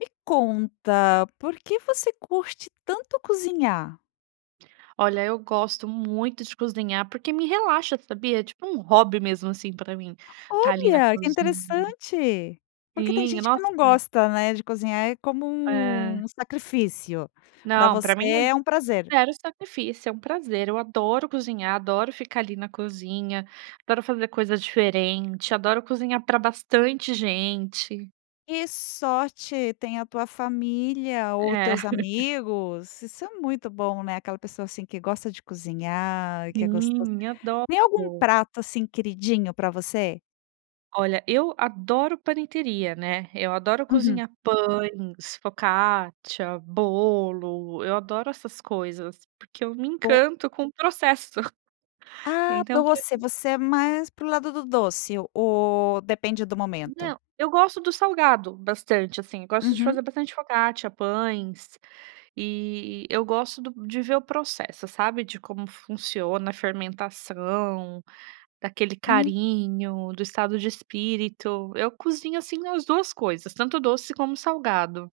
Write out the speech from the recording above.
Me conta. Por que você curte tanto cozinhar? Olha, eu gosto muito de cozinhar porque me relaxa, sabia. É tipo, um hobby mesmo, assim, pra mim tá ali na Olha, que cozinha. interessante! Porque tem Sim, gente que nossa. não gosta, né, de cozinhar é como Ah. um sacrifício. Pra Não, pra você mim é é um prazer. 0 sacrifício. É um prazer. Eu adoro cozinhar, adoro ficar ali na cozinha. Adoro fazer coisa diferente. Adoro cozinhar pra bastante gente. Que sorte tem a tua família ou os É. teus amigos! Isso é muito bom, né. Aquela pessoa, assim, que gosta de cozinhar, que é gostos Sim, tem algum adoro. prato, assim, queridinho pra você? Olha, eu adoro panetteria, né. Eu adoro Uhum. cozinhar pães, focaccia, bolo. Eu adoro essas coisas, porque eu me O encanto com o processo. Ah, Então doce. [unintelligible] Você é mais para o lado do doce o ou depende do momento? Não, eu gosto do salgado bastante, assim. Eu gosto de Uhum. fazer bastante focaccia, pães, e e eu gosto do de ver o processo, sabe, de como funciona a fermentação, daquele Hum. carinho, do estado de espírito. Eu cozinho, assim, as 2 coisas. Tanto doce como salgado.